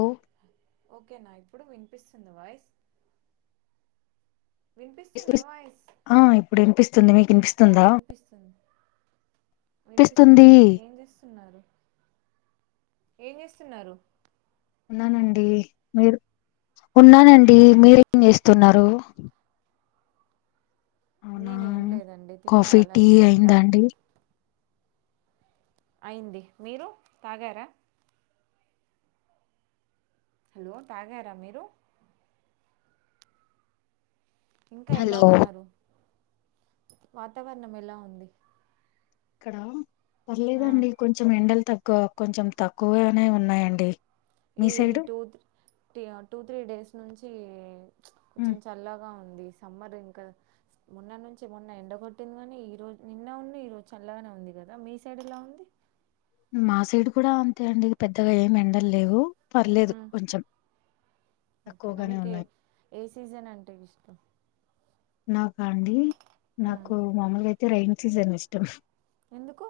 ఓ ఓకేనా ఇప్పుడు వినిపిస్తుంద వాయిస్ వినిపిస్తుందా [unintelligible] వాయిస్ ఆ ఇప్పుడు వినిపిస్తుంది మీకు ఆ వినిపిస్తుందా వినిపిస్తుంది పిస్తుంది వినిపిస్తుంది ఏం చేస్తున్నారు ఏం చేస్తున్నారు ఉన్నానండి మీరు ఉన్నానండి మీరేం చేస్తున్నారు అవునా నేనే ఏం లేదండి తిన్నార కాఫీ టీ లంచ్ అయిందా అండి అయింది మీరు తాగారా హలో తాగారా మీరు ఇంకా ఎలా హలో ఉన్నారు వాతావరణం ఎలా ఉంది ఇక్కడ ఆ పర్లేదండి కొంచెం ఎండలు తక్కువ కొంచెం తక్కువగానే ఉన్నాయండి మీ ఇది ఈ సైడు టూ టీయా టూ త్రీ డేస్ నుంచి ప్చ్ ఉ కొంచెం చల్లగా ఉ ఉంది సమ్మర్ ఇంకా మొన్న నుంచి మొన్న ఎండ కొట్టింది కాని ఈ రోజు నిన్న ఉన్ను ఈ రోజు చల్లగా గా ఉంది కదా మీ సైడ్ ఎలా ఉంది మా సైడ్ కూడా అంతే అండి పెద్దగా ఏం ఎండలు లేవు పర్లేదు మ్మ్ కొంచెం ఓకేనా తక్కువగానే మీకు ఏ ఉన్నాయి ఏ సీజన్ అంటే ఇష్టం నాకా అండి మ్మ్ నాకు మామలుగా అయితే రయిన్ సీజన్ ఇష్టం ఎందుకు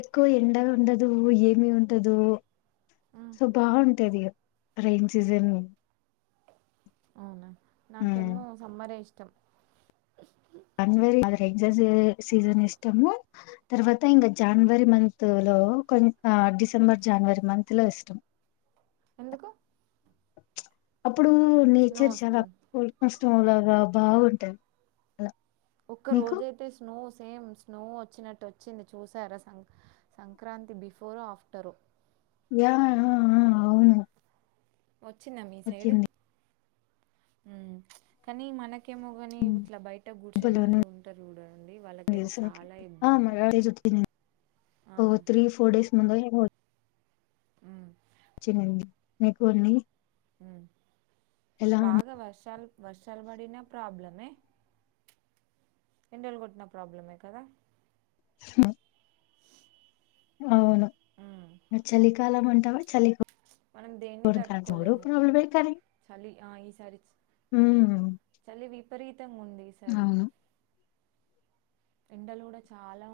ఎక్కువ ఎండలు ఉండదు ఏమి ఉంటదు మ్మ్ సో బాగుంటది ఇగ రైన్ సీజన్ అవునా హ్మ్. నాకేమో సమ్మర్రే ఇష్టం జనవరి అది రెగ్జాస్ సీజన్ ఇష్టము తర్వాత ఇంకా జనవరి మంతు లో కొం డిసెంబర్ జనవరి మంత్ లో ఇష్టం ఎందుకు ప్చ్ అప్పుడు స్నో నేచర్ చాలా వస్తుంది కూల్ హు కూల్ గా బాగుంటది అలా ఒక్క మీకు? రోజైతే స్నోస్ సేమ్ స్నో వచ్చినట్టు వచ్చింది చూసారా సం సంక్రాంతి బిఫోర్ ఆఫ్టరు యా ఆ ఆ అవును ఒచ్చిందా మీ సైడ్ వచ్చింది. ఉమ్ కానీ మనకి ఎమో గని హ్మ్. ఇట్లా బయట గుడ్శేలు భలేవుంది వాళ్ళు ఉంటరు జుడండి వాళ్ళకైతే చాలా ఇబ్బంది ఉమ్ ఆ ఓ త్రీ ఫోర్ డేస్ ముందే పొ ఉ చ్చినండి మీకున్ని మ్మ్ బాగా వర్షాల్ వర్షాలు పడిన ప్రాబ్లమే ఎండల్లు గొట్న ప్రాబ్లమే కదా హు ఔను ఉమ్ చలికాలం అంటవ చలె మనం దేన్ని తట్టుకోలేము కానీ చలి అ ఈసారి హ్మ్ చలి విపరీతంగుంది ఈసారి అవును ఎండలుగుడా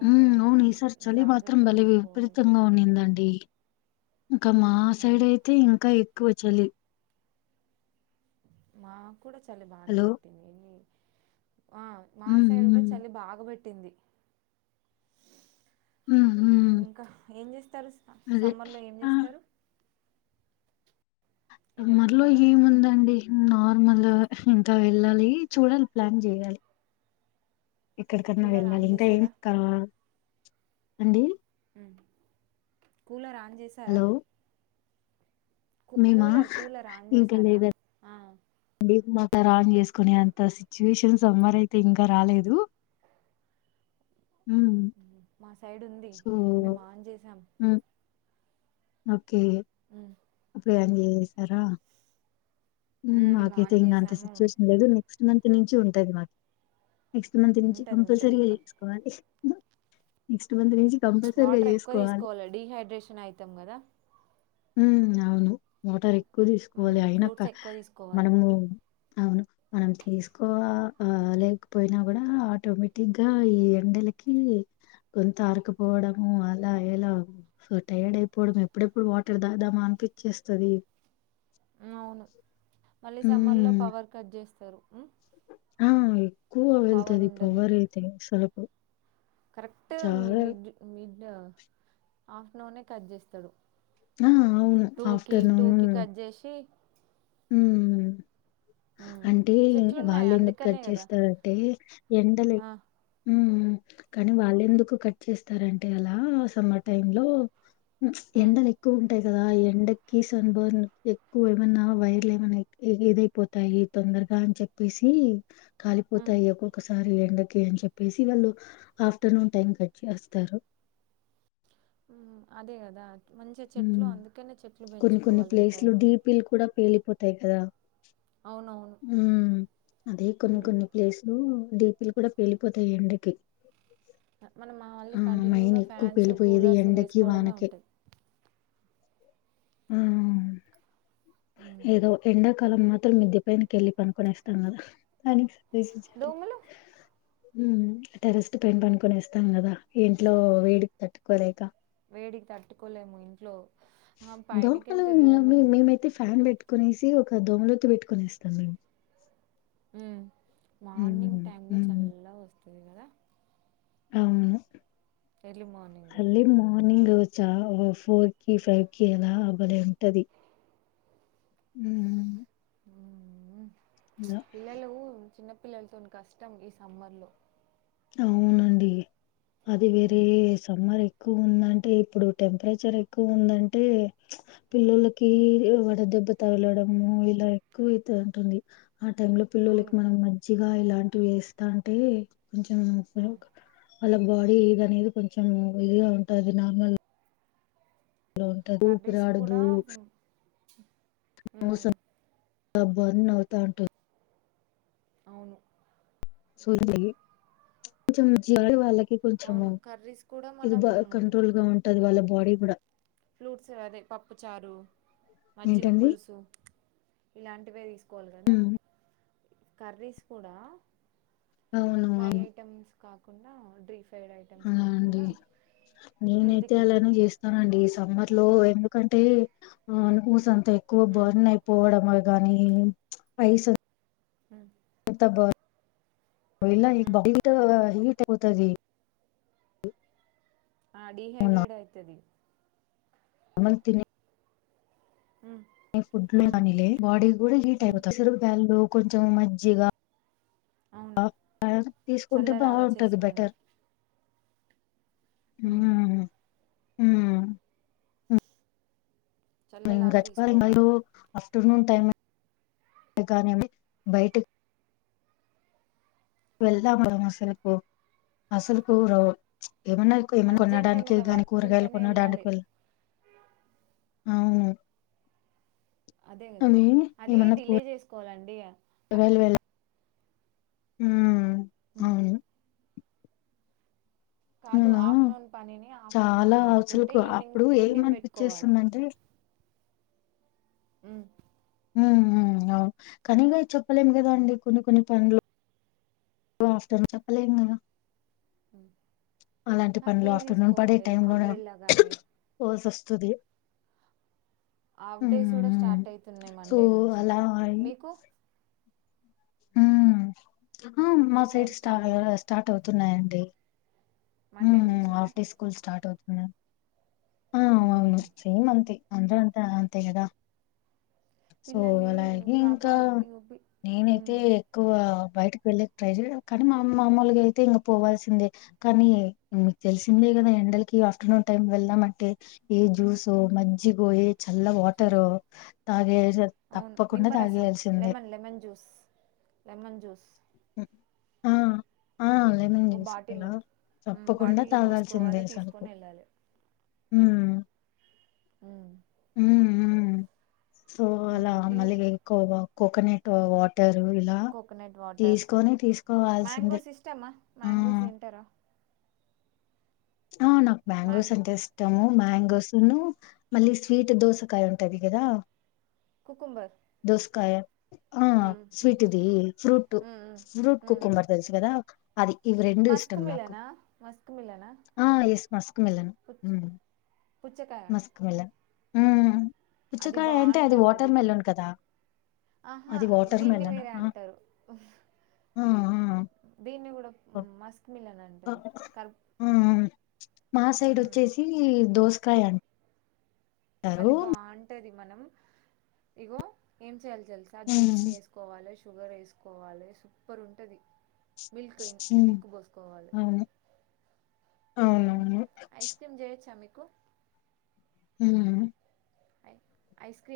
ఉ ఔను ఈసార్ చలి మాత్రం బలె తీసుకోవాలి విపరీతంగా ఉన్నిందండి ఇంక మా సైడ్ అవును ఐతే ఇంక ఎక్కువ చలి మా కూడా చాలి బానే హలో పెట్టింది వె ఆ మా హ్మ్ సైడ్ గుడా హ్మ్ చలి బాగాబెట్టింది హ్మ్ హ్మ్ ఇంక ఏం జేస్తరు అదే సమ్మర్లో ఏం ఆ జేస్తరు మర్లో వెళ్తారా ఏముందండి మ్ నార్మల్ ఇంక వెళ్ళాలి చూడాలి ప్లాన్ జేయాలి ఎక్కడికన్న కూలర్ వెళ్ళాలి ఆన్ ఇంకాక ఏం చేసారా కా అండి కూలర్ ఆన్ జేసారా హలో మేమా కూలర్ కూలర్ ఆన్ జేసారా ఆ టర్ ఆన్ చేస్కునే అంత సిచ్యువేషన్స్ సమ్మర ఐతే ఇంక రాలేదు హ్మ్ మాస్ సో ఉమ్ ఒకే ఉమ్ జాయ్ జేసారా ఉమ్ మేము మాకైతే ఆన్ ఇంగా అంత చేసాము సిచ్యుయేషన్ లేదు నెక్స్ట్ మంత్ నుంచి ఉంటది మా నెక్స్ట్ మంత్ నుంచి ఉంటది ఉంటది కంపల్సరీగా ఇంకా ఏస్కోవాలి నెక్స్ చ్ వాటర్ ఎక్కువ తీస్కోవాలె డిహైడ్రేషన్ ఐతాం గదా ఉమ్ ఔను వాటర్ ఎక్కువ ఉమ్ తీస్కోవలె ఐనక ఫ్రూట్స్ ఎక్కువ తీసుకోవాలి మనము ఔను మనం తీస్కో ఆహ్ ఆ లేక్పోయిన గుడా ఆటోమేటిక్గా ఈ ఎండ లకీ గొంతు ఆరుకపోవడము అలా ఎలా టైర్డ్ ఐపోవడం ఎప్పుడెప్పుడు వాట్ టర్ తాగుదామా అనిపిచ్చేస్తది మ్ ఔను మళ్ళీ సమ్మర్లో పవర్ కట్ జేస్ అహ్ ఎక్కువ పవర్ వెళ్తది పవర్ ఐతే అస్సల్కు కరక్ట్ మిడ్ మిడ్డ ఆఫ్టర్నూనే కట్ జేస్తడు ఆ ఔను ఆఫ్టర్నూను టూకి కట్ చేసి ఉమ్ ఉమ్ అంటే చెట్లు ఉన్నాయి వాళ్ళేందుకు అందుకనే కట్ కదా జేస్తరంటే ఎండలే ఆ ఉహూ కనీ వాళ్ళేందుకు కట్ చేస్తరంటే అలా సమ్మర్ టైమ్లో చ్ ఉమ్ ఎండలేక్ క్కువ్ ఉంటాయ్ గదా ఎండకి సన్ బర్న్ ఎక్కువ ఏమన్న వైర్లు ఏమన్న ఇ ఇ ఇదయిపోతాయి తొందర్గా అని చెప్పేసి ఉమ్ కాలిపోతాయి ఒక్కొక్కసారి ఎండక్ కి అని చెప్పేసి వాళ్ళు ఆఫ్టర్నూన్ టైం కట్ చేస్తరు మ్ అదే గదా మ్ కొన్ని కొన్ని ఈ ప్లేస్లు టైంలో డీపిలు కుడా పేలిపోతాయి గదా అవునవును ఉమ్ అదే కొన్ని ఉమ్ కొన్ని ప్లేస్లు డిపిలు కుడా పేలిపోతాయ్ ఎండకి అ మొనమాల్లీ ఆ మైన్ కంటిన్యూగా ఎక్కువ ఫ్యాన్స్, పేలిపోయేది కూలర్స్ ఎండకి వేస్కోడమే వానకి ఉంటది హ్మ్మ్ ఉమ్ ఏదో ఎండ కాలం మాత్రం మిద్దె పైనకెళ్ళి పనుకొని వస్తాం కదా దోమలు మహ్ టెర్రెస్ట్ పైన పనుకొని ఇస్తాం కదా ఇంట్లో వేడికి తట్టుకోలేక వేడికి తట్టుకోలేము ఇంట్లో ఆ పైనకెళ్తే దోమలు దోమమేమయితే ఫ్యాన్ పెట్టు కొనేసి ఒక దోమలోతు పెట్టుకొనేస్తాము మేము మహ్ మార్నింగ్ హ్మ్ టైమ్ లో హ్మ్ చల్లాగా వస్తది కదా అవును ఎర్లీ మార్నింగ్ ఎర్లీ మార్నింగ్ చ ఫోర్ కి ఫైవ్ కి అలా భలే ఉంటది ఉమ్మ్ ఉమ్ పిల్లలు చిన్నపిల్లలతోని కష్టం ఈ సమ్మర్లో అవునండి అది వేరే ఉమ్ సమ్మర్ ఎక్కువ ఉందంటే ఇప్పుడు టెంపరేచర్ ఎక్కువ ఉందంటే చ్ పిల్లలకి వడదెబ్బ్ దబ్బ తగలడము ఇలా ఎక్కువ అయితది అంటుంది ఆ టైమ్లో పిల్లోలకి అవును మనం మజ్జిగా ఇలాంటివి ఇస్తాంటే కొంచెం ఆ వాళ్ళ బాడీ ఇది అనేది కొంచెం ఇదిగా ఉంటుంది నార్మల్ ఇలా ఉంట కర్రీస్ కూడా ఊపిరాడదు [inaudible] ముస్సన్ లా బర్న్ అవుతా ఉంటది అవును సో లైట్ కొంచెం ది అవును కొంచెము కర్రీస్ కూడా ఇది మనం బా కంట్రోల్ గా ఉంటది వాళ్ళ బాడీ కూడా ఫ్లూట్స్ అదే పప్పు చారు మజ్జిగ ఏంటండి పులుసు ఇలాంటివే తీసుకోవాలి కదా హ్మ్. కర్రీస్ కూడా అవును ఫ్రై అవును ఐటమ్స్ కాకుండా డ్రీ ఫ్రైడ్ ఐటమ్స్ అలా అండి కాకుండా నేనైతే హెల్త్కి అలానే చేస్తానండి సమ్మర్ లో ఎందుకంటే ఆ పూస అంత ఎక్కువ మ్మ్ బర్న్ అయిపోవడం కానీ పఐస్ంత మ్మ్ బర్న్ వెళ్లే మ్మ్ బాడీ ఇతర హీట్ ఐపోతాది అ డి హైడ్రేట్ అయితది అమల్ తినే మ్మ్ ఫుడ్ లో మ్మ్ కానీలే బాడీ కూడా హీట్ మ్మ్ అయిపోతుంది పెసరబ్యాళ్లు కొంచెం మజ్జిగా అవును ఆ ఆ తీసుకుంటే చల్లలాగా బాగుంటుంది చేసుకొని బెటర్ ఉ మ్మ్ ఉ ఉ ఏం చల్లలాగా పెట్టాలి తీసుకోవాలి మయూరి ఆఫ్టేర్నూన్ టైమ్ కానీ బయటి వెళ్దాం మర అసలుకు అసలులకు ఏమన్నా ఏమన్నా అర్జెంట్ కొన్నాడానికి ఏమన్నా దగాని వర్క్ కూరగాయలు ఉంటేనే వెళ్ళాలి కొనడానికి అవును అదే కదా అవి అది ఏమన్నా డిలే చేసుకోవాలండి ఉమ్మ్ ఉమ్. అవును కాదు అలా ఆఫ్టర్నూన్ పనిని హాఫ్టర్నూన్ చాలా ఏమైనా వర్క్ ఉంటే అసలుకు ఈవినింగ్ అప్పుడు ఈవినింగ్ పెట్టుకోవాలి [inaudible] ఏమనిపించేస్తుందంటే ఉ ఉ ఉ అవును కానీగా చెప్పలేము కదా అండి కొన్ని కొన్ని పనులు ఆఫ్టర్నూన్ చెప్పలేం కదా [inaudible] అలాంటి ఆ, పనులు కేర్ ఆఫ్టర్నూన్ పడే తీసుకోవాలి టైం లోనే అంబ్రెల్లా కానీ పోవాల్సి వస్త స్తుది హాఫ్ డేస్ కూడా స్టార్ట్ అవుతున్నాయి సో మండే నుంచి మీకు ఉమ్ మా మీ సైడ్ స్టా స్టార్ట్ అయి స్టార్ట్ అవుతున్నాయండి ఉ మండే ఉ నుంచేనా హాఫ్డే స్కూల్ స్టార్ట్ అవుతు ఆ అవును ఉమ్. సేమ్ అంతే ఆంధ్రా అంతా అంతే కదా సో పిల్లల్ని అలాగే ఇంకా కాపాడు ఇంగ పి- నేనైతే ఉమ్, ఎక్కువ బయటకి వెళ్లేకి ట్రై చేయడం కానీ మా అమ్మ మామలుగా అయితే ఇంక పోవాల్సిందే కానీ మీకు తెలిసిందే ఈ ఎండలకి ఆఫ్టర్నూన్ టైమ్ వెళ్దాం అంటే ఏ జ్యూసో మజ్జిగో ఏ చల్ల చూసు వాటరో తాగే అవును తప్పకుండా నిమ్మ రసం తాగేయాల్సిందే lemon lemon juice lemon juice ఆ లెమన్ ఓ జ్యూస్ ఇలా బాటిల్లో ఉమ్ తప్పకుండా బాటిల్లో పోసుకోవాలి తీసుకొని వెళ్ళాలి ఉమ్ మ్మ్ ఉమ్ ఉమ్ సో అలా ఈ మళ్ళగ కో కోకోనెట్ వాటరు ఇలా కోకోనట్ వాటర్ తీసుకొని తీసుకోవాల్సిందే మ్యాంగోస్ ఇష్టమా మ్యాంగోస్ మ్ తింటారా ఆ నాకు మాంగోస్ మ్యాంగ్ అంటే ఇష్టము మ్యాంగ్స్ను మళ్ళీ స్వీట్ దోసకాయ ఉంటది కదా కుకుంబర్ దోసకాయ ఆ మ్మ్ హ్మ్ స్వీట్ ఇది ఫ్రూట్ మ్మ్ మ్మ్ ఫ్రూట్ మ్మ్ కుకుంబర్ తెలుసు కదా అది ఇవి రెండు మస్క్ ఇష్టం నాకు మిలనా మస్క్ మిలనా ఆ ఎస్ మస్క్ మిలన్ పుచ్చ పుచ్చకాయ మస్క్ మిలన్ ఉమ్ అది పుచ్చకాయ అంటే అది బాగుంటది వాటర్ మెలన్ కదా ఆహా అది వాటర్ దీన్ని మెలన్ వేరే హ్ ఆ అంటారు ఆ దీన్ని కూడా ఆ మస్క్ మిల్ ఆ మా సైడ్ మ్మ్ వచ్చేసి దోసకాయ అం అది బాగుంటది మనం ఇగో ఏం చేయల్ తెలుసా జ్యూస్ హ్మ్ చేసుకోవాలి షుగర్ వేసుకోవాలి సూపర్ ఉంటది మిల్క్ ఇం హ్మ్ మిల్క్ పోసుకోవాలి అవును హు అవునవును ఐస్ క్రీమ్ చెయ్యొచ్చా మీకు ఊ మ్ ఐ ఐస్ క్రీమ్